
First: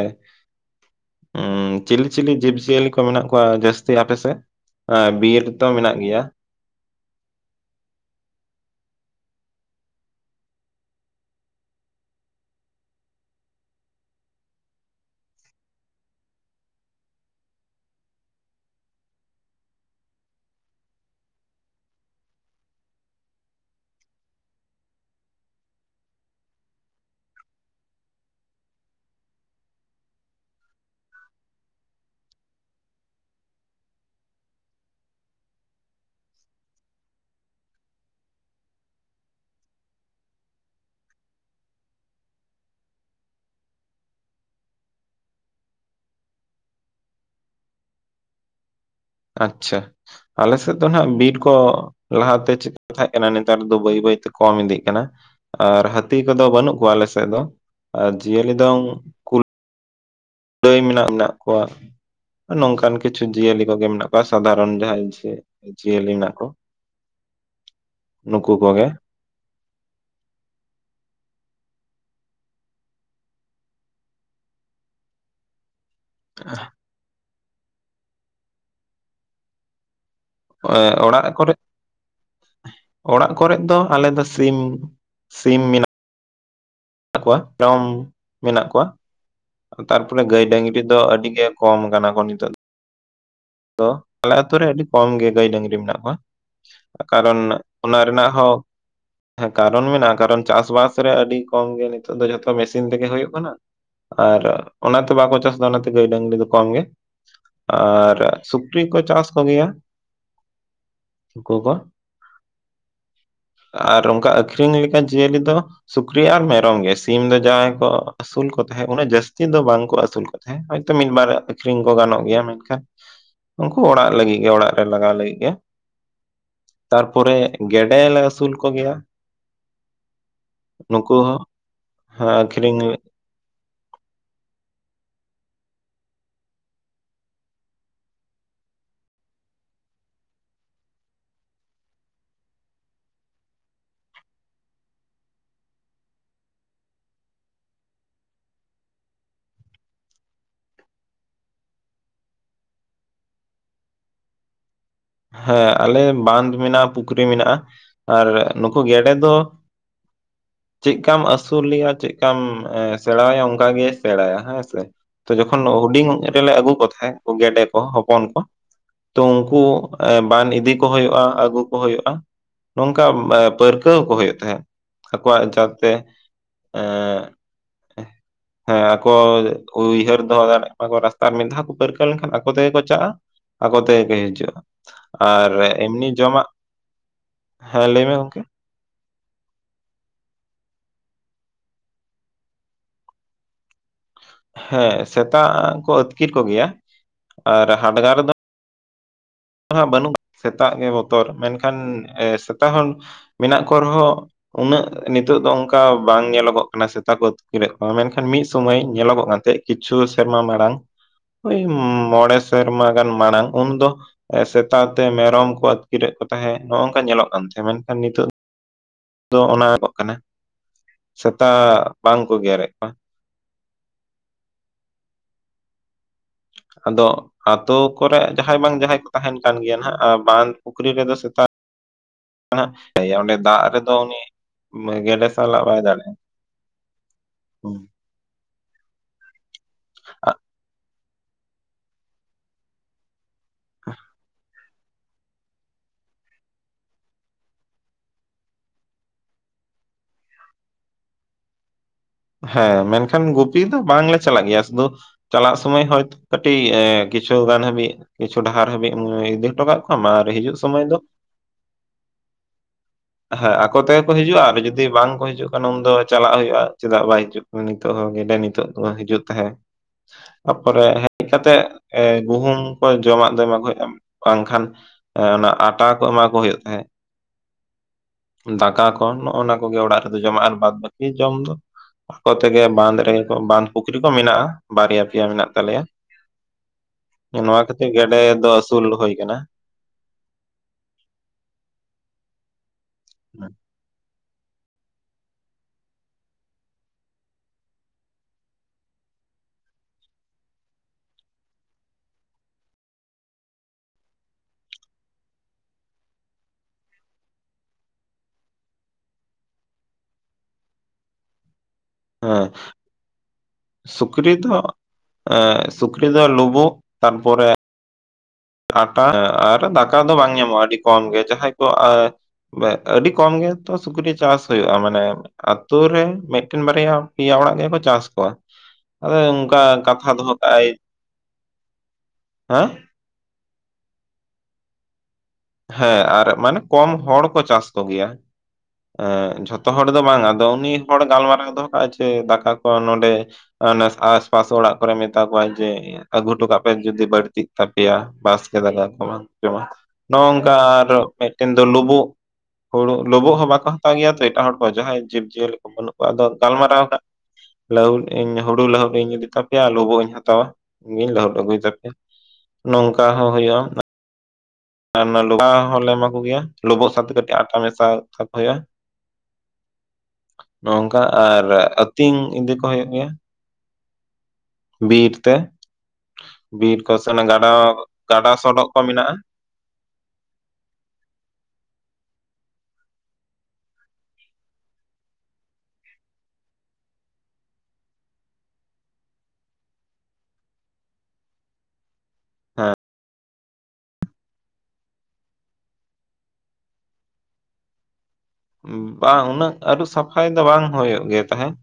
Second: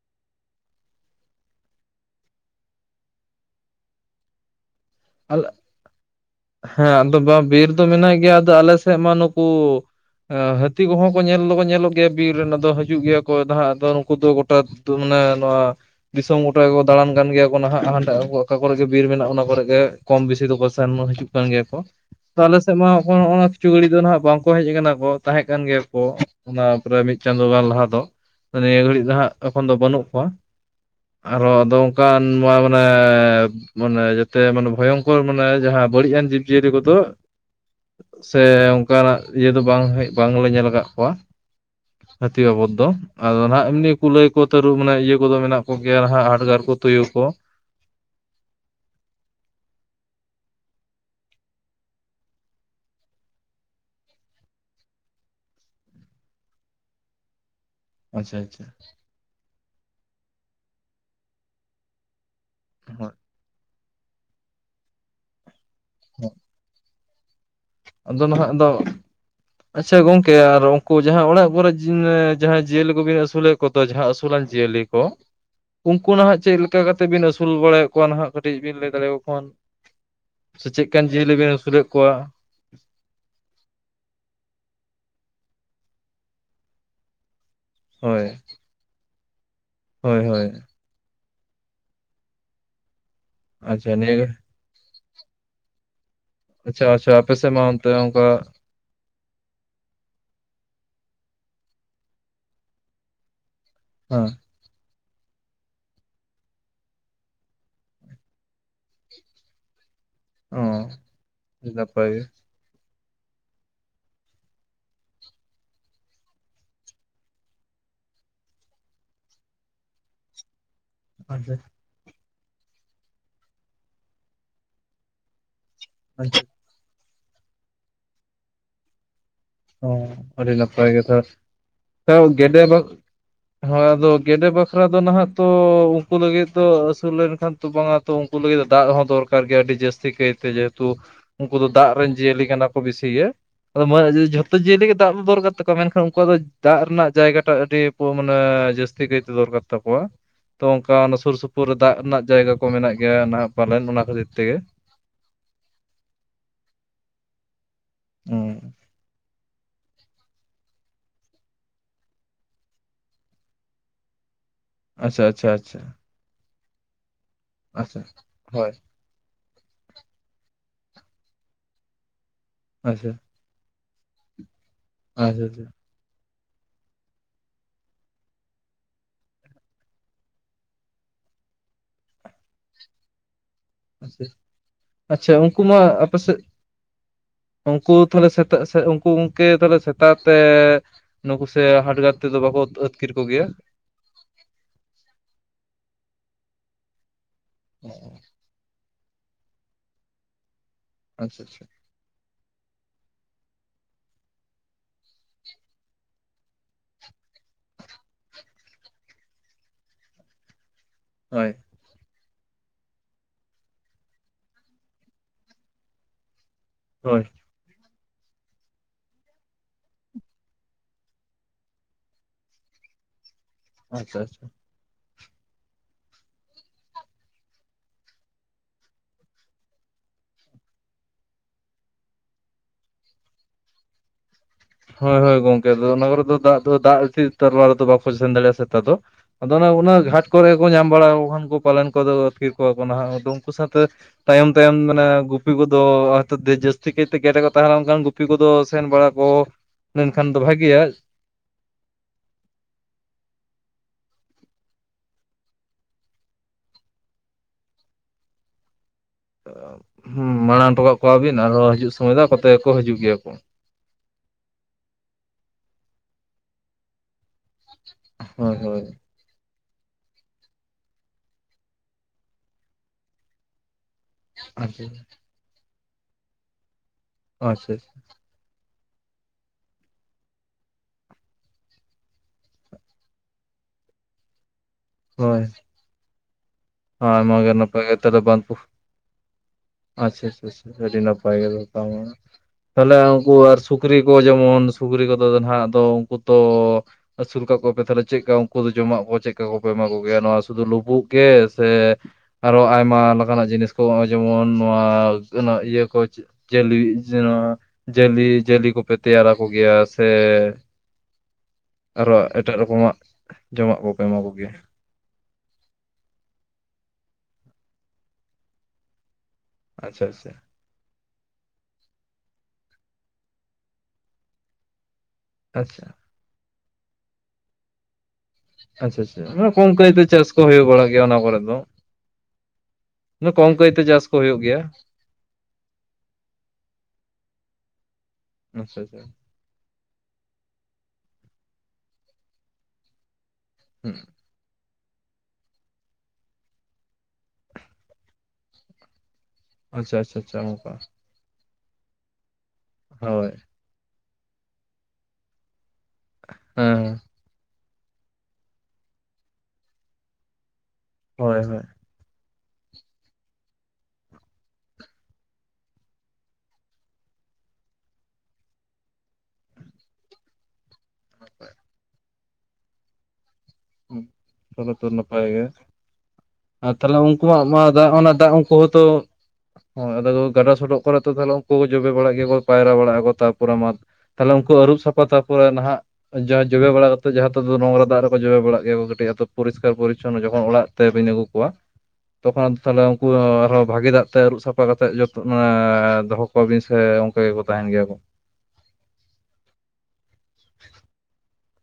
ᱩᱸ, ᱪᱤᱞᱤ ᱪᱤᱞᱤ ᱡᱤᱵᱽ ᱡᱤᱭᱟᱹᱞᱤ ᱠᱚ ᱢᱮᱱᱟᱜ ᱠᱚᱣᱟ ᱡᱟᱹᱥᱛᱤ ᱟᱯᱮᱥᱮᱫ? ᱮᱸ ᱵᱤᱨ ᱟᱞ ᱛᱚ ᱢᱮᱱᱟᱜ ᱜᱮᱭᱟ ᱾ ᱦᱮᱸ, ᱟᱫᱚ ᱵᱟ ᱵᱤᱨ ᱫᱚ ᱢᱮᱱᱟᱜ ᱜᱮᱭᱟ ᱟᱫᱚ ᱟᱞᱮ ᱥᱮᱫ ᱢᱟ ᱱᱩᱠᱩ ᱦᱟᱹᱛᱤ ᱠᱚᱦᱚᱸ ᱠᱚ ᱧᱮᱞ ᱫᱚᱠᱚ ᱧᱮᱞᱚᱜ ᱜᱮᱭᱟ ᱵᱤᱨ ᱨᱮᱱ ᱟᱫᱚ ᱦᱤᱡᱩᱜ ᱜᱮᱭᱟ ᱠᱚ ᱱᱟᱦᱟᱸᱜ ᱟᱫᱚ ᱱᱩᱠᱩ ᱫᱚ ᱜᱚᱴᱟ ᱛᱩ ᱢᱟᱱᱮ ᱱᱚᱣᱟ ᱫᱤᱥᱚᱢ ᱜᱚᱴᱟ ᱜᱮᱠᱚ ᱫᱟᱬᱟᱱ ᱠᱟᱱ ᱜᱮᱭᱟ ᱠᱚ ᱱᱟᱦᱟᱜ ᱦᱟᱸᱰᱮ ᱚᱠᱟ ᱠᱚᱨᱮ ᱜᱮ ᱵᱤᱨ ᱢᱮᱱᱟᱜᱼᱟ ᱚᱱᱟ ᱠᱚᱨᱮ ᱜᱮ ᱾ ᱠᱚᱢ ᱵᱤᱥᱤ ᱫᱚ ᱠᱚ ᱥᱮᱱ ᱦᱤᱡᱩᱜ ᱠᱟᱱ ᱜᱮᱭᱟ ᱠᱚ ᱾ ᱛᱚ ᱟᱞᱮ ᱥᱮᱫ ᱢᱟ ᱦᱚᱜᱚᱸ-ᱦᱚᱜᱚᱸ ᱠᱤᱪᱩ ᱜᱷᱟᱹᱲᱤ ᱫᱚ ᱦᱟᱸᱜ ᱵᱟᱝᱠᱚ ᱦᱮᱡ ᱟᱠᱟᱱᱟ ᱠᱚ ᱛᱟᱦᱮᱸ ᱠᱟᱱ ᱜᱮᱭᱟ ᱠᱚ ᱾ ᱚᱱᱟ ᱯᱚᱨᱮ ᱢᱤᱫ ᱪᱟᱸᱫᱳ ᱜᱟᱱ ᱞᱟᱦᱟ ᱫᱚ ᱱᱤᱭᱟᱹ ᱜᱷᱟᱹᱲᱤᱡ ᱫᱚ ᱦᱟᱸᱜ ᱮᱠᱷᱚᱱ ᱫᱚ ᱵᱟᱹᱱᱩᱜ ᱠᱚᱣᱟ ᱾ ᱟᱨᱚ ᱟᱫᱚ ᱚᱱᱠᱟᱱ ᱱᱚᱣᱟ ᱢᱟᱱᱮ, ᱢᱟᱱᱮ ᱡᱮᱛᱮ ᱢᱟᱱᱮ ᱵᱷᱚᱭᱚᱝᱠᱚᱨ ᱢᱟᱱᱮ ᱡᱟᱦᱟᱸ ᱵᱟᱹᱲᱤᱡ ᱟᱱ ᱡᱤᱵᱽᱡᱤᱭᱟᱹᱞᱤ ᱠᱚᱫᱚ ᱥᱮ ᱚᱱᱠᱟᱱᱟᱜ ᱤᱭᱟᱹ ᱫᱚ ᱵᱟᱝ ᱦᱮᱡ ᱵᱟᱝᱞᱮ ᱧᱮᱞ ᱟᱠᱟᱜ ᱠᱚᱣᱟ, ᱾ ᱦᱟᱹᱛᱤ ᱚᱵᱚᱥ ᱫᱚ ᱟᱫᱚ ᱦᱟᱸᱜ ᱮᱢᱱᱤ ᱠᱩᱞᱟᱹᱭ ᱠᱚ ᱛᱟᱹᱨᱩᱵ ᱢᱟᱱᱮ ᱤᱭᱟᱹ ᱠᱚᱫᱚ ᱢᱮᱱᱟᱜ ᱠᱚᱜᱮᱭᱟ ᱱᱟᱜ ᱦᱟᱰᱜᱟᱨ ᱠᱚ ᱛᱩᱭᱩ ᱠᱚ ᱾ ᱟᱪ-ᱪᱷᱟ ᱟᱞᱮᱥᱮᱫ ᱫᱚ ᱱᱟᱜ ᱵᱤᱨ ᱠᱚ ᱞᱟᱦᱟᱛᱮ ᱪᱮᱫ ᱛᱟᱦᱮᱸ ᱠᱟᱱᱟ ᱱᱮᱛᱟᱨ ᱫᱚ ᱵᱟᱹᱭ ᱵᱟᱹᱭᱛᱮ ᱠᱚᱢ ᱤᱫᱤᱜ ᱠᱟᱱᱟ ᱟᱨ ᱦᱟᱹᱛᱤ ᱠᱚᱫᱚ ᱵᱟᱹᱱᱩᱜ ᱠᱚᱣᱟ ᱟᱞᱮ ᱥᱮᱫ ᱫᱚ ᱾ ᱟᱨ ᱟᱪᱪᱷᱟ ᱡᱤᱭᱟᱹᱞᱤ ᱟᱪᱪᱷᱟ ᱫᱚᱝ ᱫᱟᱹᱭ ᱢᱮᱱᱟᱜ ᱢᱮᱱᱟᱜ ᱠᱚᱣᱟ ᱱᱚᱝᱠᱟᱱ ᱦᱳᱭ ᱠᱤᱪᱷᱩ ᱡᱤᱭᱟᱹᱞᱤ ᱠᱚᱜᱮ ᱢᱮᱱᱟᱜ ᱠᱚᱣᱟ ᱥᱟᱫᱷᱟᱨᱚᱱ ᱡᱟᱦᱟᱸᱭ ᱡᱮ ᱡᱤᱭᱟᱹᱞᱤ ᱦᱳᱭ ᱢᱮᱱᱟᱜ ᱠᱚ ᱾ ᱟᱫᱚ ᱱᱟᱦᱟᱸᱜ ᱫᱚ ᱟᱪ-ᱪᱷᱟ ᱜᱚᱝᱠᱮ ᱟᱨ ᱩᱱᱠᱩ ᱡᱟᱦᱟᱸ ᱚᱲᱟᱜ ᱠᱚᱨᱮᱜ ᱡᱟᱦᱟᱸ ᱡᱤᱭᱟᱹᱞᱤ ᱠᱚᱵᱤᱱ ᱟᱹᱥᱩᱞᱮᱫ ᱠᱚᱫᱚ ᱡᱟᱦᱟᱸ ᱟᱹᱥᱩᱞᱟᱱ ᱡᱤᱭᱟᱹᱞᱤ ᱠᱚ ᱩᱱᱠᱩ ᱱᱟᱦᱜ ᱪᱮᱫ ᱞᱮᱠᱟ ᱠᱟᱛᱮ ᱵᱤᱱ ᱟᱹᱥᱩᱞ ᱵᱟᱲᱟᱭᱮᱫ ᱠᱚᱣᱟ ᱱᱟᱦᱟᱸᱜ ᱠᱟᱹᱴᱤᱡ ᱵᱤᱱ ᱞᱟᱹᱭ ᱫᱟᱲᱮᱭᱟ ᱠᱷᱣᱟ? ᱥᱮ, ᱮ, ᱪᱮᱫᱠᱟᱱ ᱚᱲᱟᱜ ᱡᱤᱭᱟᱹᱞᱤ ᱵᱮᱱ ᱠᱚᱨᱮ ᱟᱹᱥᱩᱞᱮᱫ ᱠᱚᱣᱟ? ᱚᱲᱟᱜ ᱠᱚᱨᱮᱜ ᱫᱚ ᱟᱞᱮ ᱫᱚ ᱥᱤᱢ, ᱥᱤᱢ ᱢᱮᱱᱟᱜ ᱠᱚᱣᱟ ᱢᱮᱨᱚᱢ ᱦᱳᱭ ᱢᱮᱱᱟᱜ ᱠᱚᱣᱟ ᱦᱳᱭ ᱛᱟᱨᱯᱚᱨᱮ ᱜᱟᱹᱭ ᱦᱳᱭ ᱰᱟᱹᱟᱝᱨᱤ ᱱᱤᱛ ᱫᱚ ᱟᱹᱰᱤ ᱜᱮ ᱠᱚᱢ ᱠᱟᱱᱟ ᱠᱚ ᱱᱤᱛᱚᱜ ᱫᱚ ᱫᱚ, ᱟᱪᱪᱷᱟ ᱱᱤᱭᱟᱹ ᱜᱮ ᱟᱞᱮ ᱟᱛᱩᱨᱮ ᱟᱹᱰᱤ ᱠᱚᱢ ᱜᱮ ᱜᱟᱹᱭ ᱰᱟᱹᱝᱨᱤ ᱢᱮᱱᱟᱜ ᱠᱚᱣᱟ ᱟᱪᱪᱷᱟ ᱾ ᱟᱪᱪᱷᱟ ᱟᱯᱮ ᱠᱟᱨᱚᱱ ᱥᱮᱫ ᱢᱟ ᱚᱱᱛᱮ ᱚᱱᱟ ᱚᱱᱠᱟ ᱨᱮᱱᱟᱜ ᱦᱚᱸ ᱦᱟᱸᱜ ᱠᱟᱨᱚᱱ ᱢᱮᱱᱟᱜᱼᱟ ᱠᱟᱨᱚᱱ ᱪᱟᱥᱵᱟᱥ ᱨᱮ ᱟᱹᱰᱤ ᱠᱚᱢ ᱜᱮ ᱱᱤᱛᱚᱜ ᱫᱚ ᱡᱷᱚᱛᱚ ᱢᱮᱥᱤᱱ ᱛᱮᱜᱮ ᱦᱩᱭᱩᱜ ᱠᱟᱱᱟ ᱾ ᱦᱮᱸ ᱟᱨ ᱚᱱᱟᱛᱮ ᱵᱟᱠᱚ ᱪᱟᱥᱫᱟ ᱚᱱᱟᱛᱮ ᱜᱟᱹᱭ ᱰᱟᱹᱟᱝᱨᱤ ᱫᱚ ᱠᱚᱢ ᱜᱮ, ᱟᱨ ᱥᱩᱠᱨᱤ ᱠᱚ ᱪᱟᱥ ᱠᱚᱜᱮᱭᱟ ᱚ ᱩᱱᱠᱩ ᱠᱚ ᱱᱟᱯᱟᱭ [inaudible] ᱟᱨ ᱚᱱᱠᱟ ᱟᱹᱠᱷᱨᱤᱧ ᱞᱮᱠᱟ ᱡᱤᱭᱟᱹᱞᱤ ᱫᱚ ᱥᱩᱠᱨᱤ ᱟᱨ ᱢᱮᱨᱚᱢ ᱜᱮ ᱥᱤᱢ ᱫᱚ ᱡᱟᱦᱟᱸᱭ ᱠᱚ ᱟᱹᱥᱩᱞ ᱠᱚ ᱛᱟᱦᱮᱸᱫ ᱩᱱᱟᱹᱜ ᱡᱟᱹᱥᱛᱤ ᱫᱚ ᱵᱟᱝ ᱠᱚ ᱟᱹᱥᱩᱞ ᱠᱚ ᱛᱟᱦᱮᱸᱱ ᱦᱚᱭ ᱛᱚ ᱢᱤᱫ ᱵᱟᱨ ᱟᱪᱪᱷᱟ ᱟᱹᱠᱷᱨᱤᱧ ᱠᱚ ᱜᱟᱱᱚᱜ ᱜᱮᱭᱟ ᱢᱮᱱᱠᱷᱟᱱ ᱩᱱᱠᱩ ᱚᱲᱟᱜ ᱞᱟᱹᱜᱤᱫ, ᱜᱮ ᱚᱲᱟᱜ ᱨᱮ ᱞᱟᱜᱟᱣ ᱞᱟᱹᱜᱤᱫ ᱜᱮ ᱾ [unintelligible] ᱛᱟᱨ ᱯᱚᱨᱮ ᱜᱮᱰᱮ ᱞᱮ ᱟᱹᱥᱩᱞ ᱠᱚᱜᱮᱭᱟ ᱾ ᱚ, ᱟᱹᱰᱤ ᱱᱟᱯᱟᱭ ᱜᱮ ᱦᱚᱸ ᱛᱚ ᱦᱮᱸ ᱜᱮᱰᱮ ᱫᱚ ᱟᱹᱠᱷᱨᱤᱧ ᱦᱳᱭ ᱟᱫᱚ ᱜᱮᱰᱮ ᱵᱟᱠᱷᱨᱟ ᱫᱚ ᱱᱟᱦᱟᱜ ᱛᱚ ᱩᱱᱠᱩ ᱞᱟᱹᱜᱤᱫ ᱫᱚ ᱟᱹᱥᱩᱞ ᱞᱮᱱᱠᱷᱟᱱ ᱛᱚ ᱵᱟᱝᱟ ᱛᱚ ᱩᱱᱠᱩ ᱞᱟᱹᱜᱤᱫ ᱫᱚ ᱫᱟᱜᱽ ᱦᱚᱸ ᱫᱚᱨᱠᱟᱨ ᱜᱮᱭᱟ ᱟᱹᱰᱤ ᱡᱟᱹᱥᱛᱤ ᱠᱟᱭᱛᱮ ᱡᱮ ᱦᱮᱛᱩ ᱩᱱᱠᱩ ᱫᱚ ᱫᱟᱜᱽ ᱨᱮᱱ ᱡᱤᱭᱟᱹᱞᱤ ᱠᱟᱱᱟ ᱠᱚ ᱵᱮᱥᱤᱜᱮ ᱟᱫᱚ [unintelligible] ᱛᱚ ᱡᱤᱭᱟᱹᱞᱤ ᱜᱮ ᱫᱟᱜᱽ ᱫᱚᱨᱠᱟᱨ ᱛᱟᱠᱚᱣᱟ ᱢᱮᱱᱠᱟᱷᱟᱱ ᱩᱱᱠᱩ ᱣᱟᱜ ᱫᱚ ᱫᱟᱜᱽ ᱨᱮᱱᱟᱜ ᱡᱟᱭᱜᱟ ᱴᱟᱜ ᱟᱹᱰᱤ ᱯᱚ ᱢᱟᱱᱮ ᱡᱟᱹᱥᱛᱤ ᱠᱟᱭᱛᱮ ᱫᱚᱨᱠᱟᱨ ᱛᱟᱠᱚᱣᱟ ᱾ ᱛᱚ ᱚᱱᱠᱟ ᱚᱱᱟ ᱥᱩᱨ ᱥᱩᱯᱩᱨ ᱨᱮ ᱫᱟᱜᱽ ᱨᱮᱱᱟᱜ ᱡᱟᱭᱜᱟ ᱠᱚ ᱢᱮᱱᱟᱜ ᱜᱮᱭᱟ ᱱᱟᱦᱟᱜ ᱯᱟᱞᱮᱱ ᱚᱱᱟ ᱠᱷᱟᱹᱛᱤᱨ ᱛᱮᱜᱮ ᱦᱮᱸ ᱟᱞᱮ ᱵᱟᱸᱫᱷ ᱢᱮᱱᱟᱜᱼᱟ ᱯᱩᱠᱷᱨᱤ ᱢᱮᱱᱟᱜᱼᱟ ᱟᱨ ᱦᱩᱸ ᱱᱩᱠᱩ ᱜᱮᱰᱮ ᱫᱚ ᱪᱮᱜ ᱠᱟᱢ ᱟᱹᱥᱩᱞᱮᱭᱟ ᱪᱮᱜ ᱠᱟᱢ ᱥᱮᱬᱟᱣᱟᱭᱟ ᱚᱱᱠᱟ ᱜᱮ ᱯᱮᱲᱟᱭᱟ ᱦᱮᱸ ᱥᱮ ᱟᱪᱪᱷᱟ ᱛᱚ ᱟᱪᱪᱷᱟ ᱡᱚᱠᱷᱚᱱ ᱟᱪᱪᱷᱟ ᱦᱩᱰᱤᱧ ᱨᱮᱞᱮ ᱟᱹᱜᱩ ᱠᱚ ᱛᱟᱦᱮᱸᱜ ᱜᱮᱰᱮ ᱠᱚ ᱟᱪᱪᱷᱟ ᱦᱚᱯᱚᱱ ᱠᱚ ᱦᱳᱭ ᱛᱚ ᱩᱱᱠᱩ ᱵᱟᱱ ᱤᱫᱤ ᱠᱚ ᱦᱚᱭᱚᱜᱼᱟ ᱟᱹᱜᱩ ᱠᱚ ᱦᱚᱭᱚᱜᱼᱟ ᱱᱚᱝᱠᱟ ᱟᱪᱪᱷᱟ ᱯᱟᱹᱨᱠᱟᱹᱣ ᱠᱚ ᱦᱚᱭᱚᱜ ᱛᱟᱦᱮᱸᱫ ᱾ ᱟᱠᱚᱣᱟᱜ ᱟᱪᱪᱷᱟ ᱟᱪᱪᱷᱟ ᱡᱟᱛᱮ ᱮᱸᱜ [inaudible] ᱦᱮᱸ ᱟᱠᱚ ᱩᱭᱦᱟᱹᱨ ᱫᱚᱦᱚ ᱫᱟᱲᱮᱭᱟᱜ ᱢᱟᱠᱚ ᱨᱟᱥᱛᱟ ᱢᱤᱫ ᱫᱷᱟᱣ ᱠᱚ ᱯᱟᱹᱨᱠᱟᱹᱣ ᱞᱮᱱᱠᱷᱟᱱ ᱟᱠᱚ ᱛᱮᱜᱮ ᱠᱚ ᱪᱟᱜᱼᱟ ᱟᱠᱚ ᱛᱮᱜᱮ ᱠᱚ ᱟᱪᱪᱷᱟ ᱦᱤᱡᱩᱜᱼᱟ ᱾ ᱟᱪᱪᱷᱟ ᱩᱱᱠᱩ ᱢᱟ ᱟᱯᱮ ᱥᱮᱜ ᱦᱮᱸ ᱩᱱᱠᱩ ᱞᱟᱹᱭ ᱢᱮ ᱛᱟᱦᱞᱮ ᱜᱚᱝᱠᱮ ᱥᱮᱛᱟ ᱩᱱᱠᱩ ᱜᱚᱝᱠᱮ ᱛᱟᱦᱞᱮ ᱥᱮᱛᱟᱛᱮ ᱱᱩᱠᱩ ᱥᱮ ᱦᱟᱰᱜᱟᱨ ᱛᱮᱫᱚ ᱵᱟᱠᱚ ᱟ. ᱛ- ᱟᱹᱛᱠᱤᱨ ᱠᱚᱜᱮᱭᱟ᱾ ᱦᱮᱸ ᱥᱮᱛᱟᱜ ᱠᱚ ᱟᱹᱛᱠᱤᱨ ᱠᱚᱜᱮᱭᱟ ᱟᱨ ᱚ, ᱦᱟᱰᱜᱟᱨ ᱫᱚ ᱦᱟᱜ ᱵᱟᱹᱱᱩᱜ ᱥᱮᱛᱟᱜ ᱜᱮ ᱵᱚᱛᱚᱨ ᱟᱪᱪᱷᱟ ᱟᱪᱪᱷᱟ ᱢᱮᱱᱠᱷᱟᱱ ᱥᱮᱛᱟ ᱦᱚᱱ ᱢᱮᱱᱟᱜ ᱠᱚ ᱨᱮᱦᱚᱸ ᱩᱱᱟᱹᱜ ᱱᱤᱛᱚᱜ ᱫᱚ ᱚᱱᱠᱟ ᱵᱟᱝ ᱧᱮᱞᱚᱜᱚᱜ ᱠᱟᱱᱟ ᱥᱮᱛᱟ ᱠᱚ ᱟᱹᱛᱠᱤᱨᱮᱫ ᱠᱚᱣᱟ ᱢᱮᱱᱠᱷᱟᱱ ᱢᱤᱫ ᱥᱚᱢᱚᱭ ᱧᱮᱞᱚᱜᱚᱜ ᱠᱟᱱ ᱛᱟᱦᱮᱸᱜ ᱠᱤᱪᱷᱩ ᱥᱮᱨᱢᱟ ᱢᱟᱲᱟᱝ ᱦᱳᱭ ᱦᱚᱭ ᱢᱚᱬᱮ ᱥᱮᱨᱢᱟ ᱜᱟᱱ ᱢᱟᱲᱟᱝ ᱩᱱᱫᱚ ᱥᱮᱛᱟ ᱛᱮ ᱢᱮᱨᱚᱢ ᱠᱚ ᱟᱠ ᱠᱤᱨᱮᱫ ᱠᱚ ᱛᱟᱦᱮᱸᱜ ᱱᱚᱜᱝᱠᱟ ᱦᱳᱭ ᱧᱮᱞᱚᱜ ᱠᱟᱱ ᱛᱟᱦᱮᱸ ᱢᱮᱱᱠᱷᱟᱱ ᱱᱤᱛᱚᱜ ᱫᱚ ᱚᱱᱟ ᱚᱜ ᱠᱟᱱᱟ ᱾ ᱥᱮᱛᱟ ᱵᱟᱝᱠᱚ ᱜᱮᱨᱮᱜ ᱠᱚᱣᱟ ᱾ ᱟᱪᱪᱷᱟ ᱟᱪᱪᱷᱟ ᱾ ᱟᱫᱚ ᱟᱛᱳ ᱠᱚᱨᱮ ᱡᱟᱦᱟᱸᱭ ᱵᱟᱝ ᱡᱟᱦᱟᱸᱭ ᱠᱚ ᱛᱟᱦᱮᱸᱱ ᱠᱟᱱ ᱜᱮᱭᱟ ᱱᱷᱟᱹᱜ ᱵᱟᱸᱫ ᱯᱩᱠᱷᱨᱤ ᱨᱮᱫᱚ ᱥᱮᱛᱟᱜ ᱚᱸᱰᱮ ᱫᱟᱜᱽ ᱨᱮᱫᱚ ᱩᱱᱤ ᱦᱳᱭ ᱜᱮᱰᱮ ᱦᱳᱭ ᱥᱟᱞᱟᱜ ᱜᱚᱝᱠᱮ ᱵᱟᱭ ᱟᱫᱚ ᱚᱱᱟ ᱫᱟᱲᱮᱭᱟᱜᱼᱟ ᱠᱚᱨᱮ ᱫᱚ ᱫᱟᱜᱽ ᱫᱟᱜᱽ ᱛᱟᱞᱟ ᱦᱩᱸ ᱨᱮᱫᱚ ᱵᱟᱠᱚ ᱥᱮᱱ ᱫᱟᱲᱮᱭᱟᱜᱼᱟ ᱥᱮᱛᱟ ᱫᱚ ᱾ ᱟᱫᱚ ᱚᱱᱟ ᱚᱱᱟ ᱜᱷᱟᱴ ᱠᱚᱨᱮ ᱠᱚ ᱧᱟᱢ ᱵᱟᱲᱟ ᱠᱚ ᱠᱷᱟᱱ ᱠᱚ ᱯᱟᱞᱮᱱ ᱠᱚᱫᱚ ᱟᱹᱠᱤᱨ ᱠᱚᱣᱟ ᱠᱚ ᱱᱟᱦᱟᱜ ᱫᱚᱼᱼ ᱩᱱᱠᱩ ᱥᱟᱶᱛᱮ ᱛᱟᱭᱚᱢᱼᱼ ᱛᱟᱭᱚᱢ ᱢᱟᱱᱮ ᱜᱩᱯᱤ ᱠᱚᱫᱚ ᱡᱟᱹᱥᱛᱤ ᱠᱟᱭᱛᱮ ᱜᱮᱰᱮ ᱠᱚ ᱛᱟᱦᱮᱸ ᱞᱮᱱᱠᱷᱟᱱ ᱜᱩᱯᱤ ᱠᱚᱫᱚ ᱥᱮᱱ ᱵᱟᱲᱟ ᱠᱚᱼᱼ ᱢᱮᱱᱠᱷᱟᱱ ᱫᱚ ᱵᱷᱟᱜᱮᱭᱟ ᱦᱮᱸ ᱢᱮᱱ ᱠᱷᱟᱱ ᱜᱩᱯᱤ ᱫᱚ ᱵᱟᱝᱞᱮ ᱪᱟᱞᱟᱜ ᱜᱮᱭᱟ ᱥᱩᱫᱩᱼᱼ ᱪᱟᱞᱟᱜ ᱥᱩᱢᱚᱭ ᱦᱚᱭᱛᱳ ᱠᱟᱹᱴᱤᱡ ᱠᱤᱪᱷᱩᱜᱟᱱ ᱦᱟᱹᱵᱤᱡᱼᱼ ᱠᱤᱪᱷᱩ ᱰᱟᱦᱟᱨ ᱦᱟᱹᱵᱤᱡ ᱤᱫᱤ ᱦᱚᱴᱚ ᱠᱟᱜ ᱠᱚᱣᱟᱢ ᱟᱨ ᱦᱩᱸ ᱦᱤᱡᱩᱜ ᱢᱟᱲᱟᱝ ᱦᱚᱴᱚ ᱥᱚᱢᱚᱭ ᱫᱚ ᱠᱟᱜ [inaudible] ᱠᱚᱣᱟᱵᱤᱱ ᱟᱨᱦᱚᱸ ᱦᱤᱡᱩᱜ ᱥᱚᱢᱚᱭ ᱫᱚ ᱟᱠᱚ ᱛᱮᱜᱮ ᱠᱚ ᱦᱤᱡᱩᱜ ᱜᱮᱭᱟ ᱠᱚ ᱦᱮᱸ ᱟᱠᱚ ᱛᱮᱜᱮᱠᱚ ᱦᱤᱡᱩᱜᱼᱟ ᱟᱨ ᱡᱩᱫᱤ ᱵᱟᱝᱠᱚ ᱦᱤᱡᱩᱜ ᱠᱷᱟᱱ ᱩᱱ ᱫᱚ ᱪᱟᱞᱟᱜ ᱦᱩᱭᱩᱜᱼᱟ ᱪᱮᱫᱟᱜ ᱵᱟᱭ ᱦᱤᱡᱩᱜᱼᱼ ᱱᱤᱛᱚᱜ ᱦᱚᱸ ᱜᱮᱰᱮ ᱦᱳᱭ ᱱᱤᱛᱚᱜ ᱫᱚ ᱦᱳᱭ ᱦᱤᱡᱩᱜ ᱛᱟᱦᱮᱸᱜᱼᱼ ᱛᱟᱯᱚᱨᱮ ᱦᱮᱡ ᱠᱟᱛᱮᱜ ᱜᱩᱦᱩᱢ ᱠᱚ ᱡᱚᱢᱟᱜ ᱫᱚ ᱮᱢᱟ ᱠᱚ ᱦᱩᱭᱩᱜᱼᱟ᱾ ᱵᱟᱝ ᱠᱷᱟᱱ ᱟᱪᱪᱷᱟ ᱚᱱᱟ ᱟᱴᱟ ᱠᱚ ᱮᱢᱟ ᱠᱚ ᱦᱩᱭᱩᱜ ᱛᱟᱦᱮᱸᱫ ᱟᱪᱪᱷᱟ ᱫᱟᱠᱟ ᱠᱚ ᱱᱚᱜᱼᱚ ᱱᱚᱣᱟ ᱠᱚᱜᱮ ᱚᱲᱟᱜ ᱨᱮᱫᱚ ᱡᱚᱢᱟᱜ ᱟᱨ ᱵᱟᱫᱽ ᱵᱟᱹᱠᱤ ᱡᱚᱢ ᱫᱚᱼᱼ ᱟᱠᱚ ᱛᱮᱜᱮ ᱵᱟᱸᱫᱷ ᱨᱮᱜᱮ ᱵᱟᱸᱫ ᱯᱩᱠᱷᱨᱤ ᱠᱚ ᱢᱮᱱᱟᱜᱼᱟ ᱵᱟᱨᱭᱟ ᱯᱮᱭᱟ ᱦᱳᱭ ᱢᱮᱱᱟᱜ ᱛᱟᱞᱮᱭᱟ᱾ ᱟᱭᱢᱟ ᱜᱮ ᱱᱚᱣᱟ ᱱᱟᱯᱟᱭ ᱠᱷᱟᱹᱛᱤᱨ ᱜᱮ ᱜᱮᱰᱮ ᱛᱟᱦᱚᱞᱮ ᱫᱚ ᱵᱟᱸᱫᱯᱩ ᱟᱹᱥᱩᱞ ᱦᱩᱭ ᱟᱠᱟᱱᱟ᱾ ᱟᱪᱪᱷᱟ ᱟᱪᱪᱷᱟ ᱟᱹᱰᱤ ᱱᱟᱯᱟᱭ ᱜᱮ [inaudible] ᱛᱟᱦᱞᱮ ᱩᱱᱠᱩᱼᱼ ᱥᱩᱠᱨᱤ ᱠᱚ ᱡᱮᱢᱚᱱ ᱥᱩᱠᱨᱤ ᱠᱚᱫᱚ ᱦᱟᱸᱜ ᱫᱚ ᱩᱱᱠᱩ ᱛᱚᱼᱼ ᱟᱹᱥᱩᱞ ᱠᱟᱜ ᱠᱚᱣᱟ ᱯᱮ ᱛᱟᱦᱚᱞᱮ ᱪᱮᱫᱠᱟ ᱩᱱᱠᱩ ᱫᱚ ᱡᱚᱢᱟᱜ ᱠᱚ ᱪᱮᱫ ᱞᱮᱠᱟ ᱠᱚᱯᱮ ᱮᱢᱟ ᱠᱚ ᱜᱮᱭᱟ ᱱᱚᱣᱟ ᱥᱩᱫᱷᱩ ᱞᱩᱵᱩᱜ ᱜᱮᱼᱼ ᱥᱮ ᱟᱨᱚ ᱟᱭᱢᱟ ᱞᱮᱠᱟᱱᱟᱜ ᱡᱤᱱᱤᱥ ᱠᱚ ᱦᱚᱸᱜᱼᱚᱭ ᱡᱮᱢᱚᱱ ᱱᱚᱣᱟ ᱤᱭᱟᱹ ᱠᱚᱼᱼ ᱡᱟᱹᱞᱤ ᱡᱮ ᱡᱟᱹᱞᱤ ᱡᱟᱹᱞᱤ ᱠᱚᱯᱮ ᱛᱮᱭᱟᱨᱟ ᱠᱚ ᱜᱮᱭᱟ ᱥᱮᱼᱼ ᱟᱨ ᱦᱚᱸ ᱦᱮᱸ ᱮᱴᱟᱜ ᱨᱚᱠᱚᱢᱟᱜ? ᱡᱚᱢᱟᱜ ᱠᱚᱯᱮ ᱮᱢᱟ ᱥᱩᱠᱨᱤ ᱠᱚᱜᱮᱭᱟ ᱫᱚ ᱮᱸ ᱥᱩᱠᱨᱤ ᱫᱚ ᱞᱩᱵᱩᱜ ᱛᱟᱨᱯᱚᱨᱮᱼᱼ ᱟᱴᱟ ᱟᱨ ᱫᱟᱠᱟ ᱟᱪᱪᱷᱟ ᱫᱚ ᱵᱟᱝ ᱟᱪᱪᱷᱟ ᱧᱟᱢᱚᱜᱼᱟ ᱟᱹᱰᱤᱼᱼ ᱠᱚᱢ ᱜᱮ ᱡᱟᱦᱟᱸᱭ ᱠᱚ ᱟᱹᱰᱤ ᱠᱚᱢ ᱜᱮ ᱛᱚ ᱥᱩᱠᱨᱤ ᱪᱟᱥ ᱦᱩᱭᱩᱜᱼᱟ ᱢᱟᱱᱮᱼᱼ ᱟᱛᱳ ᱟᱪᱪᱷᱟ ᱨᱮ ᱢᱤᱫᱴᱮᱱ ᱵᱟᱨᱭᱟ ᱯᱮᱭᱟ ᱚᱲᱟᱜ ᱜᱮᱠᱚ ᱪᱟᱥ ᱠᱚᱣᱟ᱾ ᱟᱪᱪᱷᱟ ᱟᱫᱚ ᱟᱪᱪᱷᱟ ᱢᱟᱱᱮ ᱚᱱᱠᱟ ᱠᱚᱢ ᱠᱟᱹᱭᱛᱮ ᱠᱟᱛᱷᱟ ᱪᱟᱥ ᱫᱚᱦᱚ ᱠᱚ ᱠᱟᱜᱼᱟᱭ ᱦᱩᱭᱩᱜ ᱵᱟᱲ ᱜᱮᱭᱟ ᱚᱱᱟ ᱠᱚᱨᱮ ᱫᱚᱼᱼ ᱦᱮᱸ ᱢᱟᱱᱮ ᱠᱚᱢ ᱠᱟᱭᱛᱮ ᱪᱟᱥ ᱠᱚ ᱦᱩᱭᱩᱜ ᱜᱮᱭᱟ᱾ ᱦᱮᱸ ᱟᱨ ᱢᱟᱱᱮ ᱠᱚᱢ ᱦᱚᱲ ᱠᱚ ᱪᱟᱥ ᱠᱚ ᱜᱮᱭᱟ ᱟᱪᱪᱷᱟ ᱟᱪᱪᱷᱟ ᱮᱸ ᱡᱚᱛ ᱡᱷᱚᱛᱚ ᱦᱚᱲ ᱫᱚ ᱵᱟᱝ ᱟᱫᱚ ᱩᱱᱤ ᱦᱚᱲ ᱜᱟᱞᱢᱟᱨᱟᱣ ᱫᱚᱦᱚ ᱠᱟᱜᱼᱟ ᱡᱮ ᱫᱟᱠᱟ ᱠᱚ ᱱᱚᱰᱮ ᱦᱩᱸ ᱟᱥᱼᱼ ᱯᱟᱥ ᱚᱲᱟᱜ ᱠᱚᱨᱮ ᱢᱮᱛᱟ ᱠᱚᱣᱟᱭ ᱡᱮᱼᱼ ᱟᱹᱜᱩ ᱦᱚᱴᱚ ᱠᱟᱜ ᱯᱮ ᱡᱩᱫᱤ ᱵᱟᱹᱲᱛᱤᱜ ᱛᱟᱯᱮᱭᱟ ᱵᱟᱥᱠᱮ ᱫᱟᱠᱟ ᱠᱚᱼᱼ ᱟᱪᱪᱷᱟ ᱟᱪᱪᱷᱟ ᱱᱚᱝ ᱟᱪᱪᱷᱟ ᱠᱟ ᱚᱱᱠᱟ ᱟᱨ ᱢᱤᱫᱴᱮᱱ ᱫᱚ ᱞᱩᱵᱩᱜ ᱦᱩᱲᱩ ᱦᱳᱭ ᱞᱩᱵᱩᱜ ᱦᱚᱸ ᱵᱟᱠᱚᱼᱼ ᱦᱟᱛᱟᱣ ᱜᱮᱭᱟ ᱛᱚ ᱮᱴᱟᱜ ᱦᱚᱲ ᱠᱚ ᱡᱟᱦᱟᱸᱭ ᱡᱤᱵᱽ ᱡᱤᱭᱟᱹᱞᱤ ᱠᱚ ᱵᱟᱹᱱᱩᱜ ᱠᱚᱣᱟ ᱟᱫᱚ ᱜᱟᱞᱢᱟᱨᱟᱣ ᱦᱮᱸ ᱟᱠᱟᱫᱼᱼ ᱞᱟᱹᱦᱩᱜ ᱤᱧ ᱦᱩᱲᱩ ᱞᱟᱹᱦᱩᱜ ᱤᱧ ᱤᱫᱤ ᱛᱟᱯᱮᱭᱟ ᱟᱨ ᱞᱩᱵᱩᱜ ᱤᱧ ᱦᱟᱛᱟᱣᱟ᱾ ᱤᱧ ᱞᱟᱹᱦᱩᱜ ᱦᱳᱭ ᱟᱹᱜᱩᱭ ᱦᱳᱭ ᱛᱟᱯᱮ ᱱᱚᱝᱠᱟ ᱦᱚᱸ ᱦᱩᱭᱩᱜᱼᱟ ᱟᱨ ᱚᱱᱟ ᱞᱚᱵᱟ ᱦᱚᱸᱞᱮ ᱮᱢᱟ ᱠᱚᱜᱮᱭᱟ ᱞᱳᱵᱩᱜ ᱥᱟᱶᱛᱮ ᱠᱟᱹᱴᱤᱡ ᱟᱴᱟ ᱢᱮᱥᱟ ᱦᱩᱭᱩᱜᱼᱟ᱾ ᱱᱚᱝᱠᱟ ᱟᱨ ᱟᱹᱛᱤᱧ ᱤᱫᱤ ᱠᱚ ᱦᱩᱭᱩᱜ ᱜᱮᱭᱟ᱾ ᱦᱩᱸ ᱛᱚᱵᱮ ᱛᱚ ᱵᱤᱨ ᱱᱟᱯᱟᱭ ᱛᱮ ᱜᱮ ᱟᱨ ᱵᱤᱨ ᱠᱚ ᱛᱟᱦᱞᱮ ᱥᱮ ᱚᱱᱟ ᱩᱱᱠᱩᱣᱟᱜ ᱜᱟᱰᱟ ᱢᱟ ᱚᱱᱟ ᱜᱟᱰᱟ ᱫᱟᱜ ᱩᱱᱠᱩ ᱥᱚᱰᱚᱜ ᱠᱚ ᱦᱚᱸᱛᱚᱼᱼ ᱢᱮᱱᱟᱜᱼᱟ ᱦᱳᱭ ᱟᱫᱚ ᱜᱟᱰᱟ ᱥᱚᱰᱚᱜ ᱠᱚᱨᱮ ᱛᱚ ᱛᱟᱦᱞᱮ ᱩᱱᱠᱩ ᱡᱚᱵᱮ ᱵᱟᱲᱟᱜ ᱜᱮᱭᱟ ᱠᱚ ᱯᱟᱭᱨᱟ ᱵᱟᱲᱟᱜ ᱟᱠᱚ ᱛᱟᱯᱚᱨᱮ ᱢᱟᱛᱼᱼ ᱛᱟᱦᱚᱞᱮ ᱩᱱᱠᱩ ᱟᱹᱨᱩᱵ ᱥᱟᱯᱷᱟ ᱛᱟᱯᱚᱨᱮ ᱱᱟᱦᱟᱜ ᱡᱟᱦᱟᱸ ᱡᱚᱵᱮ ᱵᱟᱲᱟ ᱠᱟᱛᱮ ᱡᱟᱦᱟᱸ ᱫᱚ ᱱᱚᱝᱨᱟ ᱫᱟᱜ ᱨᱮᱠᱚ ᱡᱚᱵᱮ ᱵᱟᱲᱟᱜᱼᱼ ᱜᱮᱭᱟ ᱠᱚ ᱠᱟᱹᱴᱤ ᱟᱫᱚ ᱯᱚᱨᱤᱥᱠᱟᱨ ᱯᱚᱨᱤ ᱪᱪᱷᱚᱱᱱᱚ ᱡᱚᱠᱷᱚᱱ ᱚᱲᱟᱜ ᱛᱮ ᱵᱤᱱ ᱟᱹᱜᱩ ᱠᱚᱣᱟ᱾ ᱛᱚᱠᱷᱚᱱ ᱛᱟᱦᱚᱞᱮ ᱩᱱᱠᱩ ᱟᱨᱦᱚᱸ ᱵᱷᱟᱜᱤ ᱫᱟᱜ ᱛᱮ ᱟᱹᱨᱩᱵ ᱥᱟᱯᱷᱟ ᱠᱟᱛᱮᱼᱼ ᱛᱮᱫ ᱡᱚᱛᱚ ᱢᱟᱱᱮ ᱫᱚᱦᱚ ᱠᱚᱣᱟᱵᱤᱱ ᱥᱮ ᱚᱱᱠᱟ ᱜᱮᱠᱚ ᱛᱟᱦᱮᱱ ᱜᱮᱭᱟ ᱠᱚ? ᱵᱟᱝ ᱩᱱᱟᱹᱜ ᱟᱹᱨᱩᱵ ᱥᱟᱯᱷᱟᱭ ᱫᱚ ᱵᱟᱝ ᱦᱩᱭᱩᱜ ᱜᱮ ᱛᱟᱦᱮᱸᱫ,